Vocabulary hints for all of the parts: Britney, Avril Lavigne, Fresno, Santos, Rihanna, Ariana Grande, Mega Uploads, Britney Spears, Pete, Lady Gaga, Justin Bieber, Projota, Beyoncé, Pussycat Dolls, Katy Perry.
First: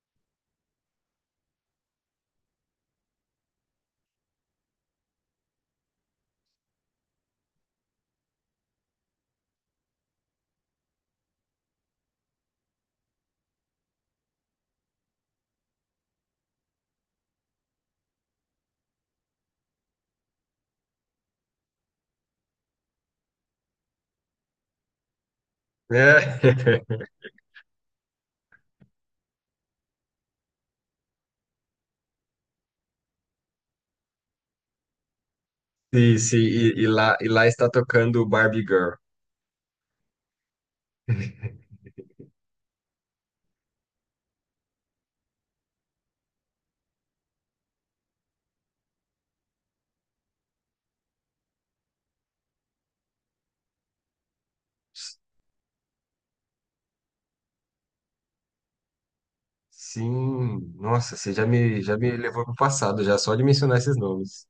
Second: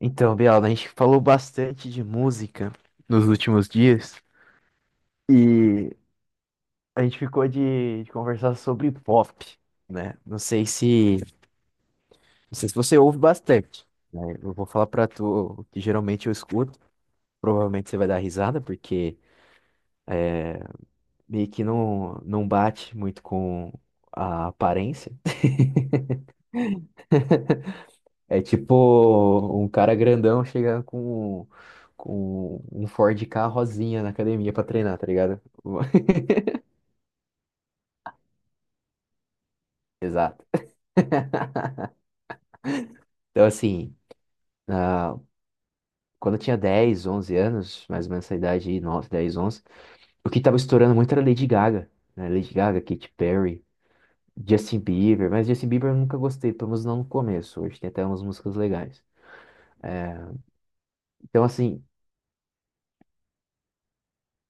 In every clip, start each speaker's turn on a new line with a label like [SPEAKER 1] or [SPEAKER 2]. [SPEAKER 1] Então, Bial, a gente falou bastante de música nos últimos dias e a gente ficou de conversar sobre pop, né? Não sei se, não sei se você ouve bastante, né? Eu vou falar pra tu o que geralmente eu escuto, provavelmente você vai dar risada porque meio que não bate muito com a aparência.
[SPEAKER 2] É.
[SPEAKER 1] É tipo um cara grandão chegando com um Ford K rosinha na academia pra treinar, tá ligado?
[SPEAKER 2] Sim, sim, e lá está tocando Barbie Girl.
[SPEAKER 1] Exato. Então, assim, na- quando eu tinha 10, 11 anos, mais ou menos essa idade aí, 9, 10, 11, o que tava estourando muito era Lady Gaga, né? Lady Gaga, Katy Perry, Justin Bieber, mas Justin Bieber eu nunca gostei, pelo menos não no começo. Hoje tem até umas músicas legais.
[SPEAKER 2] Sim, nossa, você
[SPEAKER 1] Então,
[SPEAKER 2] já me,
[SPEAKER 1] assim,
[SPEAKER 2] já me levou pro passado, já só de mencionar esses nomes.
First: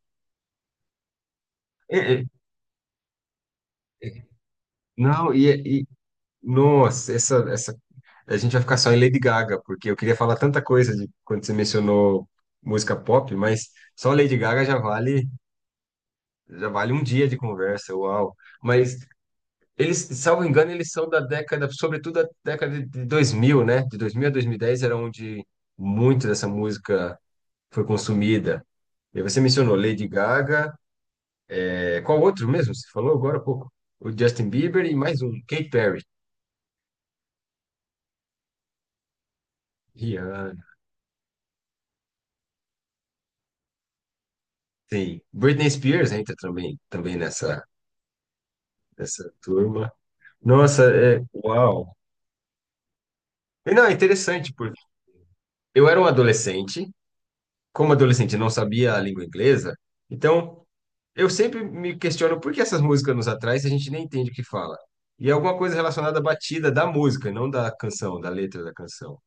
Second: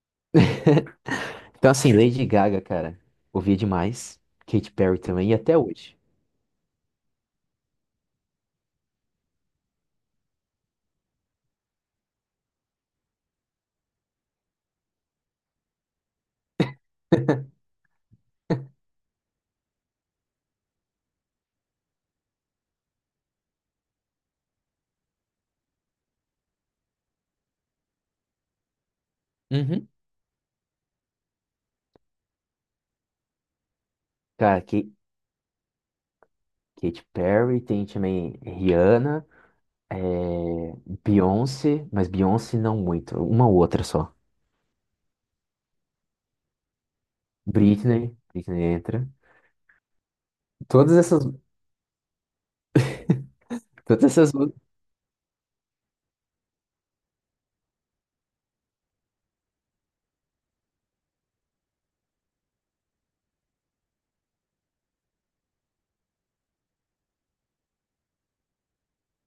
[SPEAKER 1] então, assim,
[SPEAKER 2] É, é,
[SPEAKER 1] Lady Gaga, cara, ouvia
[SPEAKER 2] é.
[SPEAKER 1] demais. Katy Perry também,
[SPEAKER 2] Não,
[SPEAKER 1] e até
[SPEAKER 2] e
[SPEAKER 1] hoje.
[SPEAKER 2] nossa, a gente vai ficar só em Lady Gaga, porque eu queria falar tanta coisa de quando você mencionou música pop, mas só Lady Gaga já vale um dia de conversa, uau. Mas eles, salvo engano, eles são da década, sobretudo da década de 2000, né? De 2000 a 2010 era onde muito dessa música foi consumida. E você mencionou
[SPEAKER 1] Uhum.
[SPEAKER 2] Lady Gaga, é, qual outro mesmo? Você falou agora há pouco. O Justin
[SPEAKER 1] Cara,
[SPEAKER 2] Bieber e mais um, Katy Perry.
[SPEAKER 1] Katy Perry, tem também Rihanna, é,
[SPEAKER 2] Rihanna.
[SPEAKER 1] Beyoncé, mas Beyoncé não muito, uma outra só.
[SPEAKER 2] Sim. Britney Spears entra também nessa,
[SPEAKER 1] Britney entra.
[SPEAKER 2] nessa turma. Nossa,
[SPEAKER 1] Todas
[SPEAKER 2] é,
[SPEAKER 1] essas,
[SPEAKER 2] uau. E não, é
[SPEAKER 1] todas essas
[SPEAKER 2] interessante,
[SPEAKER 1] músicas.
[SPEAKER 2] porque eu era um adolescente, como adolescente eu não sabia a língua inglesa, então eu sempre me questiono por que essas músicas nos atraem se a gente nem entende o que fala. E é alguma coisa relacionada à batida da música, não da canção, da letra da canção.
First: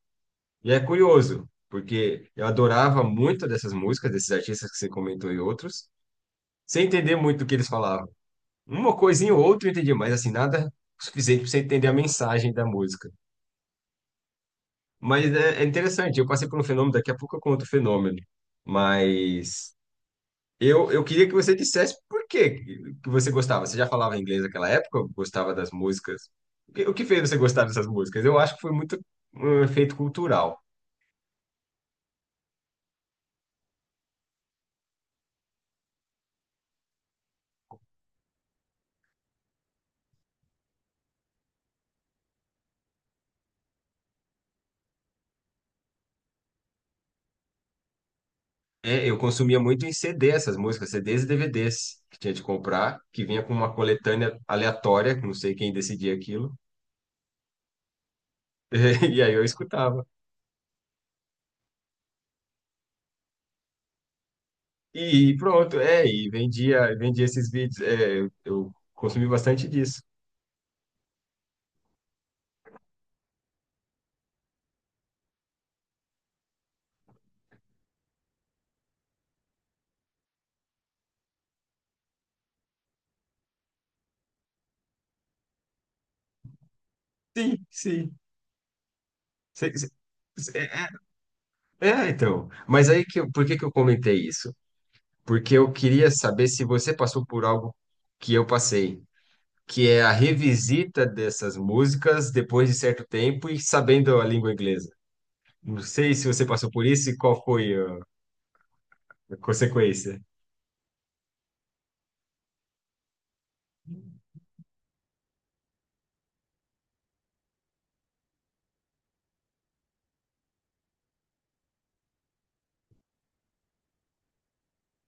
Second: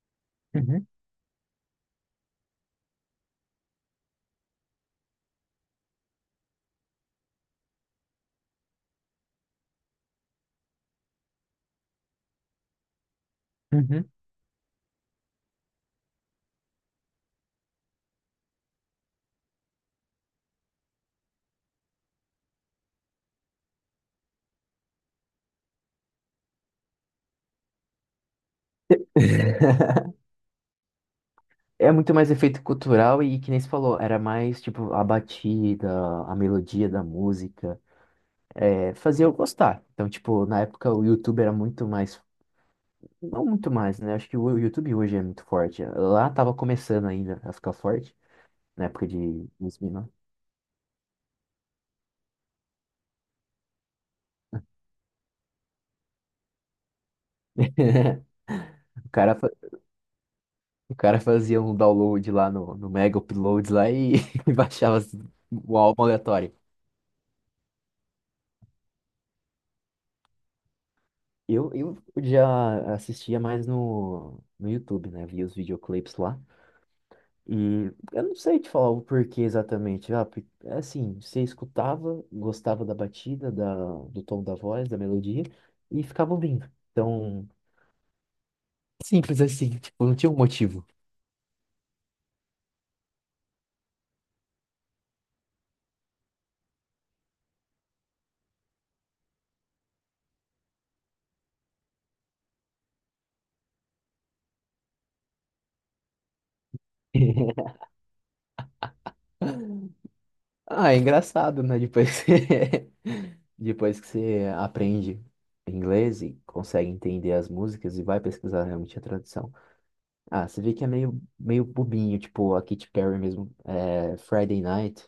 [SPEAKER 2] E é
[SPEAKER 1] Uhum,
[SPEAKER 2] curioso, porque eu adorava muito dessas músicas, desses artistas que você comentou e outros, sem entender muito o que eles falavam. Uma coisinha ou outra eu entendi, mas assim, nada suficiente para você entender a mensagem da música.
[SPEAKER 1] uhum.
[SPEAKER 2] Mas é interessante, eu passei por um fenômeno, daqui a pouco eu conto o fenômeno. Mas eu queria que você dissesse por que que você gostava. Você já falava inglês naquela época? Gostava das músicas? O que fez você gostar dessas músicas? Eu acho que foi muito um efeito cultural.
[SPEAKER 1] É muito mais efeito cultural e que nem você falou, era mais tipo a batida, a melodia da música, é, fazia eu gostar. Então, tipo, na época o YouTube era muito mais, não muito mais, né? Acho que o YouTube hoje é muito forte. Lá tava começando ainda a ficar forte, na
[SPEAKER 2] É,
[SPEAKER 1] época de
[SPEAKER 2] eu consumia muito em
[SPEAKER 1] 2009.
[SPEAKER 2] CD essas músicas, CDs e DVDs que tinha de comprar, que vinha com uma coletânea aleatória, que não sei quem decidia aquilo,
[SPEAKER 1] O
[SPEAKER 2] e aí
[SPEAKER 1] cara,
[SPEAKER 2] eu escutava.
[SPEAKER 1] o cara fazia um download lá no Mega Uploads lá e, e baixava assim,
[SPEAKER 2] E
[SPEAKER 1] o
[SPEAKER 2] pronto,
[SPEAKER 1] álbum
[SPEAKER 2] é, e
[SPEAKER 1] aleatório.
[SPEAKER 2] vendia esses vídeos. É, eu consumi bastante disso.
[SPEAKER 1] Eu já assistia mais no YouTube, né? Via os videoclipes lá. E eu não sei te falar o porquê exatamente. Ah, é assim, você escutava, gostava da batida, da, do tom da voz, da melodia, e ficava ouvindo. Então,
[SPEAKER 2] Sim, sim.
[SPEAKER 1] simples assim,
[SPEAKER 2] Cê-
[SPEAKER 1] tipo, não tinha um
[SPEAKER 2] cê-
[SPEAKER 1] motivo.
[SPEAKER 2] É, então. Mas aí que eu, por que que eu comentei isso? Porque eu queria saber se você passou por algo que eu passei, que é a revisita dessas músicas depois de certo tempo e sabendo a língua inglesa. Não sei se você passou por isso e qual foi a consequência.
[SPEAKER 1] Ah, é engraçado, né? Depois que, depois que você aprende inglês e consegue entender as músicas e vai pesquisar realmente a tradução. Ah, você vê que é meio, meio bobinho, tipo a Katy Perry mesmo. É, Friday Night,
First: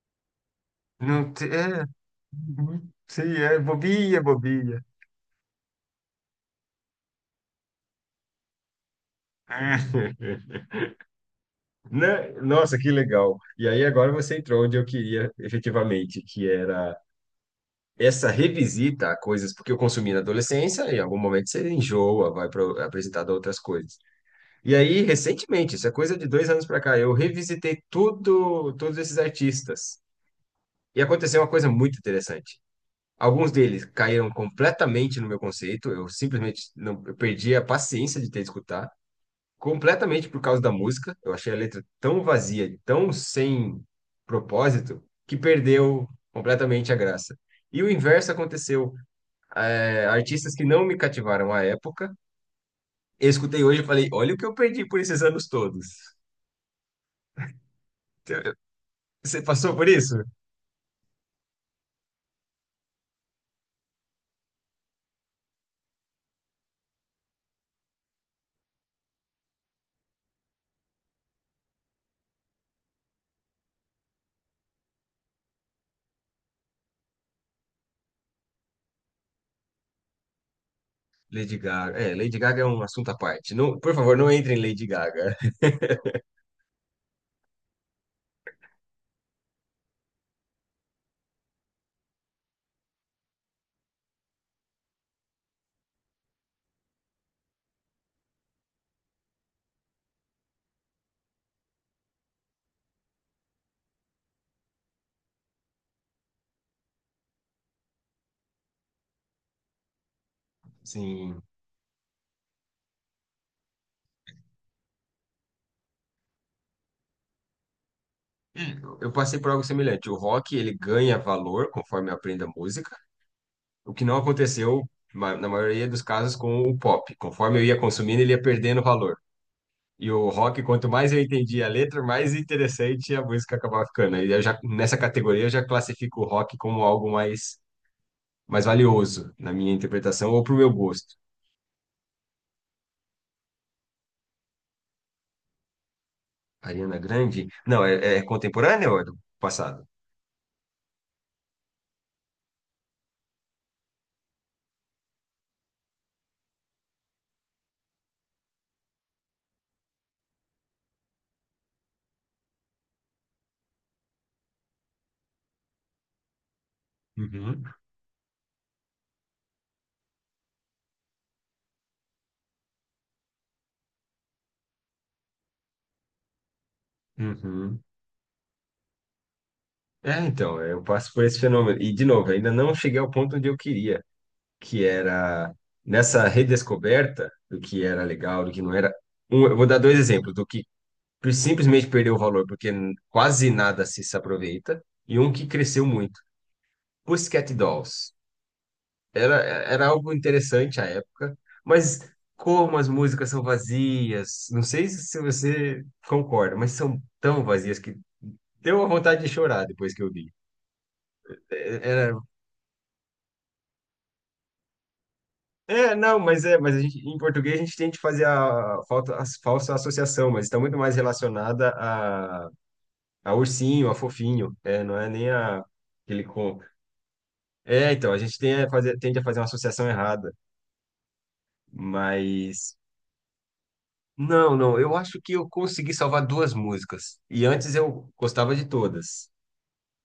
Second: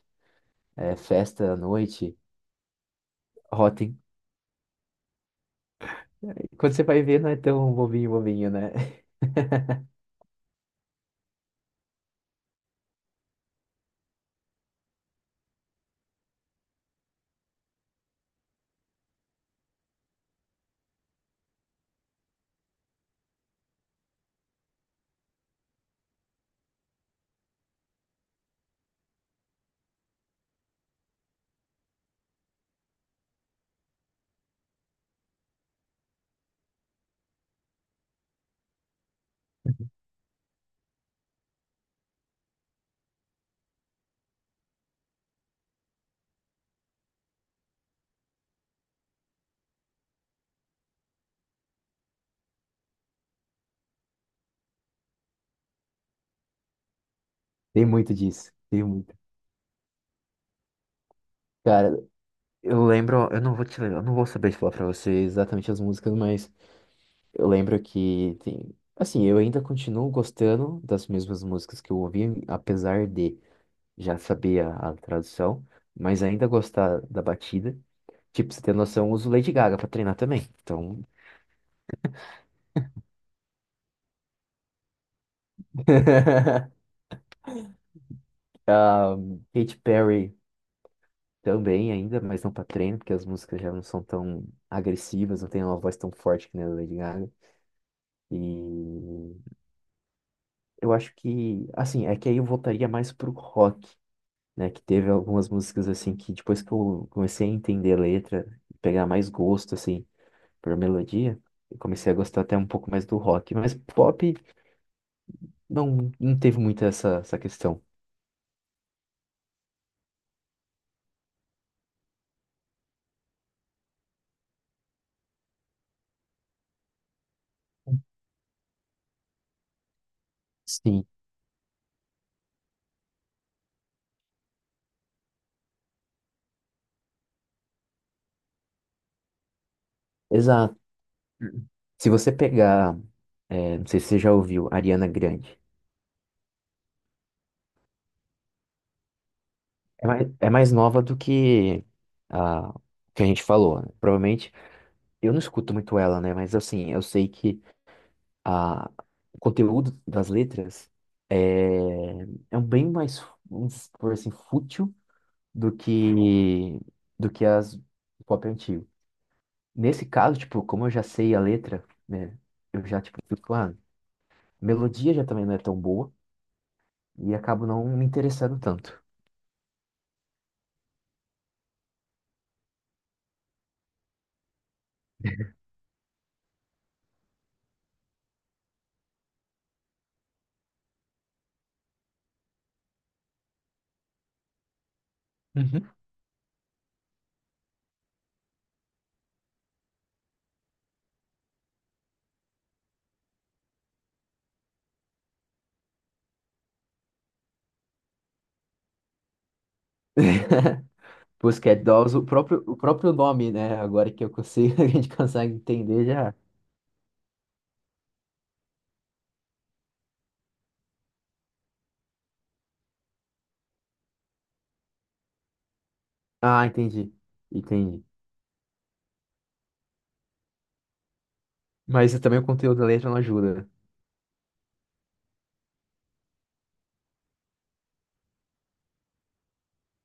[SPEAKER 1] é,
[SPEAKER 2] Não te-
[SPEAKER 1] festa à
[SPEAKER 2] É,
[SPEAKER 1] noite,
[SPEAKER 2] uhum, sei, é
[SPEAKER 1] Rotten.
[SPEAKER 2] bobinha, bobinha.
[SPEAKER 1] Quando você vai ver, não é tão bobinho, bobinho, né?
[SPEAKER 2] Né? Nossa, que legal. E aí agora você entrou onde eu queria efetivamente, que era essa revisita a coisas porque eu consumi na adolescência, e em algum momento você enjoa, vai para apresentar outras coisas. E aí, recentemente, isso é coisa de 2 anos para cá, eu revisitei tudo, todos esses artistas. E aconteceu uma coisa muito interessante. Alguns deles caíram completamente no meu conceito, eu simplesmente não, eu perdi a paciência de ter de escutar, completamente por causa da música. Eu achei a letra tão vazia, tão sem propósito, que perdeu completamente a graça. E o inverso aconteceu, é, artistas que não me cativaram à época. Eu escutei hoje e falei, olha o que eu perdi por esses anos todos.
[SPEAKER 1] Tem muito disso, tem muito.
[SPEAKER 2] Você passou por isso?
[SPEAKER 1] Cara, eu lembro, eu não vou te lembrar, eu não vou saber te falar pra você exatamente as músicas, mas eu lembro que tem. Assim, eu ainda continuo gostando das mesmas músicas que eu ouvi, apesar de já saber a tradução, mas ainda gostar da batida. Tipo, pra você ter noção, eu uso Lady Gaga pra treinar também. Então.
[SPEAKER 2] Lady Gaga. É, Lady Gaga é um assunto à parte. Não, por favor, não entre em Lady Gaga.
[SPEAKER 1] Um, Katy Perry também ainda, mas não pra treino, porque as músicas já não são tão agressivas, não tem uma voz tão forte que nem a da Lady Gaga. E eu acho que, assim, é que aí eu voltaria mais pro rock, né? Que teve algumas músicas, assim, que depois que eu comecei a entender a letra, pegar mais gosto, assim, por melodia,
[SPEAKER 2] Sim,
[SPEAKER 1] eu comecei a gostar até um pouco mais do rock. Mas pop não, não teve muito essa questão.
[SPEAKER 2] eu passei por algo semelhante. O rock, ele ganha valor conforme eu aprendo a música, o que não aconteceu na maioria dos casos com o pop. Conforme eu ia consumindo, ele ia perdendo valor. E o rock, quanto
[SPEAKER 1] Sim,
[SPEAKER 2] mais eu entendia a letra, mais interessante a música acabava ficando. E eu já, nessa categoria, eu já classifico o rock como algo mais valioso, na minha interpretação, ou para o meu
[SPEAKER 1] exato.
[SPEAKER 2] gosto.
[SPEAKER 1] Se você pegar, é, não sei se você já ouviu, Ariana Grande,
[SPEAKER 2] Ariana Grande? Não, é contemporânea ou é do passado?
[SPEAKER 1] é mais nova do a que a gente falou, né? Provavelmente, eu não escuto muito ela, né? Mas assim, eu sei que a, o conteúdo das letras é, é um bem mais, vamos por assim, fútil do que do que
[SPEAKER 2] Uhum,
[SPEAKER 1] as pop antigo. Nesse caso, tipo, como eu já sei a letra, né? Eu já, tipo, fico, ah, a melodia já também não é tão boa e acabo
[SPEAKER 2] uhum.
[SPEAKER 1] não me interessando tanto.
[SPEAKER 2] É, então, é, eu passo por esse fenômeno. E, de novo, ainda não cheguei ao ponto onde eu queria, que era nessa redescoberta do que era legal, do que não era. Eu vou dar dois exemplos, do que simplesmente perdeu o valor porque quase nada se aproveita, e um que cresceu
[SPEAKER 1] Uhum.
[SPEAKER 2] muito. Pussycat Dolls. Era algo interessante à época, mas como as músicas são vazias, não sei se você concorda, mas são tão vazias que deu uma vontade de chorar depois que eu vi.
[SPEAKER 1] Pussycat
[SPEAKER 2] É,
[SPEAKER 1] Dolls, o próprio nome, né? Agora que eu consigo, a gente consegue
[SPEAKER 2] é, é,
[SPEAKER 1] entender
[SPEAKER 2] não,
[SPEAKER 1] já.
[SPEAKER 2] mas é, mas a gente, em português a gente tem que fazer a, falta, a falsa associação, mas está muito mais relacionada a ursinho, a fofinho, é, não é nem a, aquele com.
[SPEAKER 1] Ah, entendi.
[SPEAKER 2] É,
[SPEAKER 1] Entendi.
[SPEAKER 2] então, a gente tem a fazer, tende a fazer uma associação errada,
[SPEAKER 1] Mas também o
[SPEAKER 2] mas.
[SPEAKER 1] conteúdo da letra não ajuda.
[SPEAKER 2] Não, não, eu acho que eu consegui salvar duas músicas. E antes eu gostava de todas.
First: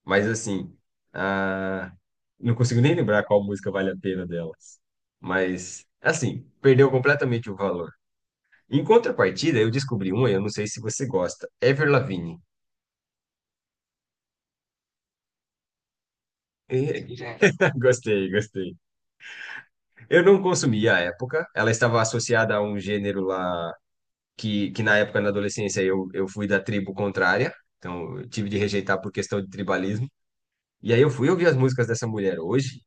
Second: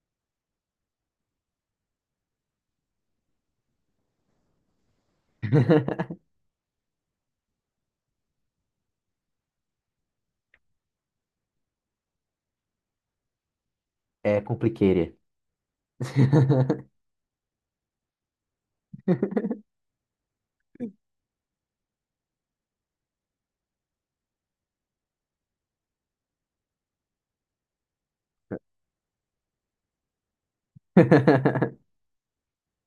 [SPEAKER 2] Mas assim, ah, não consigo nem lembrar qual música vale a pena delas. Mas, assim, perdeu completamente o valor. Em contrapartida, eu descobri uma, eu não sei se você gosta, Ever Lavigne.
[SPEAKER 1] É complicated.
[SPEAKER 2] Gostei, gostei. Eu não consumi à época. Ela estava associada a um gênero lá que na época, na adolescência, eu fui da tribo contrária. Então, eu tive de rejeitar por questão de tribalismo. E aí eu fui ouvir as músicas dessa mulher hoje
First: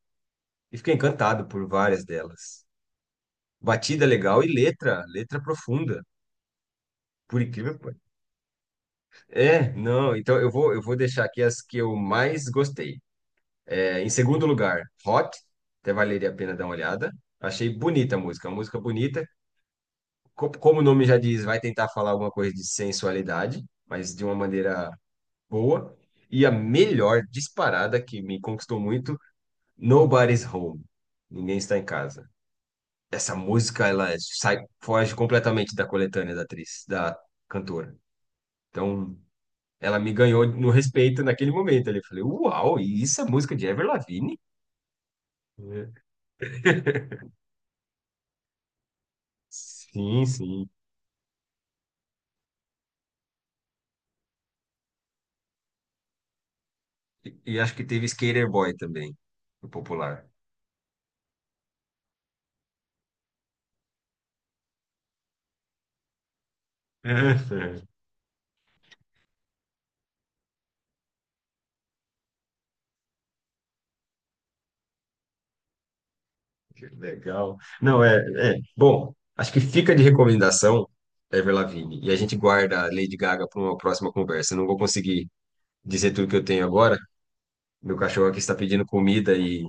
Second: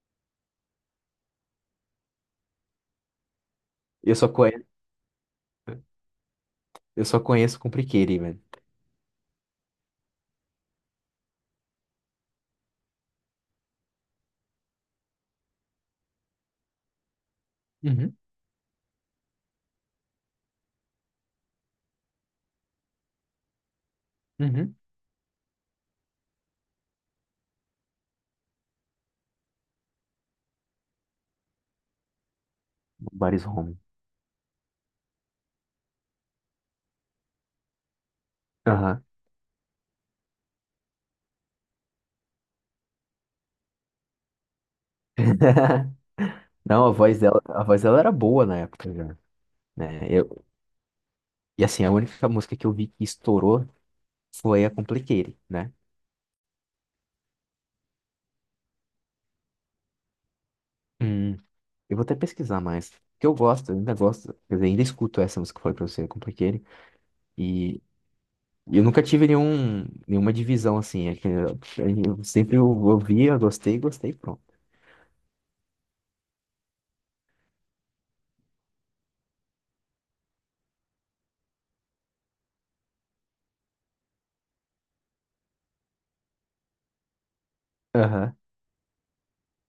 [SPEAKER 2] e fiquei encantado por várias delas. Batida
[SPEAKER 1] Eu só
[SPEAKER 2] legal e
[SPEAKER 1] conheço,
[SPEAKER 2] letra profunda,
[SPEAKER 1] eu só
[SPEAKER 2] por
[SPEAKER 1] conheço
[SPEAKER 2] incrível que pareça.
[SPEAKER 1] complicated, mano.
[SPEAKER 2] É, não, então eu vou deixar aqui as que eu mais gostei. É, em segundo lugar, Hot, até valeria a pena dar uma olhada. Achei bonita
[SPEAKER 1] Uhum.
[SPEAKER 2] a música, uma música bonita. Como o nome já diz, vai tentar falar alguma coisa de sensualidade, mas de uma
[SPEAKER 1] Uhum.
[SPEAKER 2] maneira boa. E a melhor disparada que me conquistou muito, Nobody's Home. Ninguém está em casa. Essa
[SPEAKER 1] Nobody's home.
[SPEAKER 2] música ela sai, foge completamente da coletânea da atriz, da cantora.
[SPEAKER 1] Aham.
[SPEAKER 2] Então, ela me ganhou no respeito naquele momento. Ali eu falei, uau, e isso é música de Avril Lavigne? É.
[SPEAKER 1] Não, a voz dela era boa na época já, né?
[SPEAKER 2] Sim,
[SPEAKER 1] Eu,
[SPEAKER 2] sim.
[SPEAKER 1] e assim, a única música que eu vi que estourou foi a Complicated, né?
[SPEAKER 2] E acho que teve Skater Boy também, no popular.
[SPEAKER 1] Hum, eu vou até pesquisar mais. Porque eu gosto, eu ainda gosto, quer dizer, ainda escuto essa música que eu falei pra você, Complicated.
[SPEAKER 2] É, é.
[SPEAKER 1] E eu nunca tive nenhum, nenhuma divisão assim. É que eu sempre ouvia, gostei, gostei, pronto.
[SPEAKER 2] Que legal. Não, é, é. Bom, acho que fica de recomendação Ever Lavigne. E a gente guarda a Lady Gaga para uma próxima conversa. Eu não vou conseguir dizer tudo que eu tenho agora. Meu cachorro
[SPEAKER 1] Aham.
[SPEAKER 2] aqui está pedindo comida e,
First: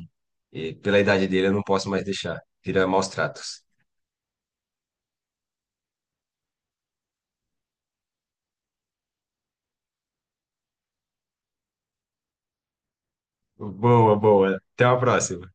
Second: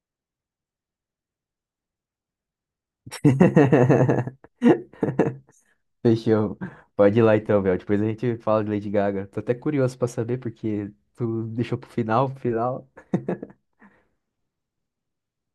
[SPEAKER 2] e pela idade dele eu não posso mais deixar. Vira maus tratos.
[SPEAKER 1] Fechou. Pode ir lá então, Bel. Depois a gente fala de Lady Gaga. Tô até curioso pra saber, porque tu deixou pro final, pro final.
[SPEAKER 2] Boa, boa. Até a próxima.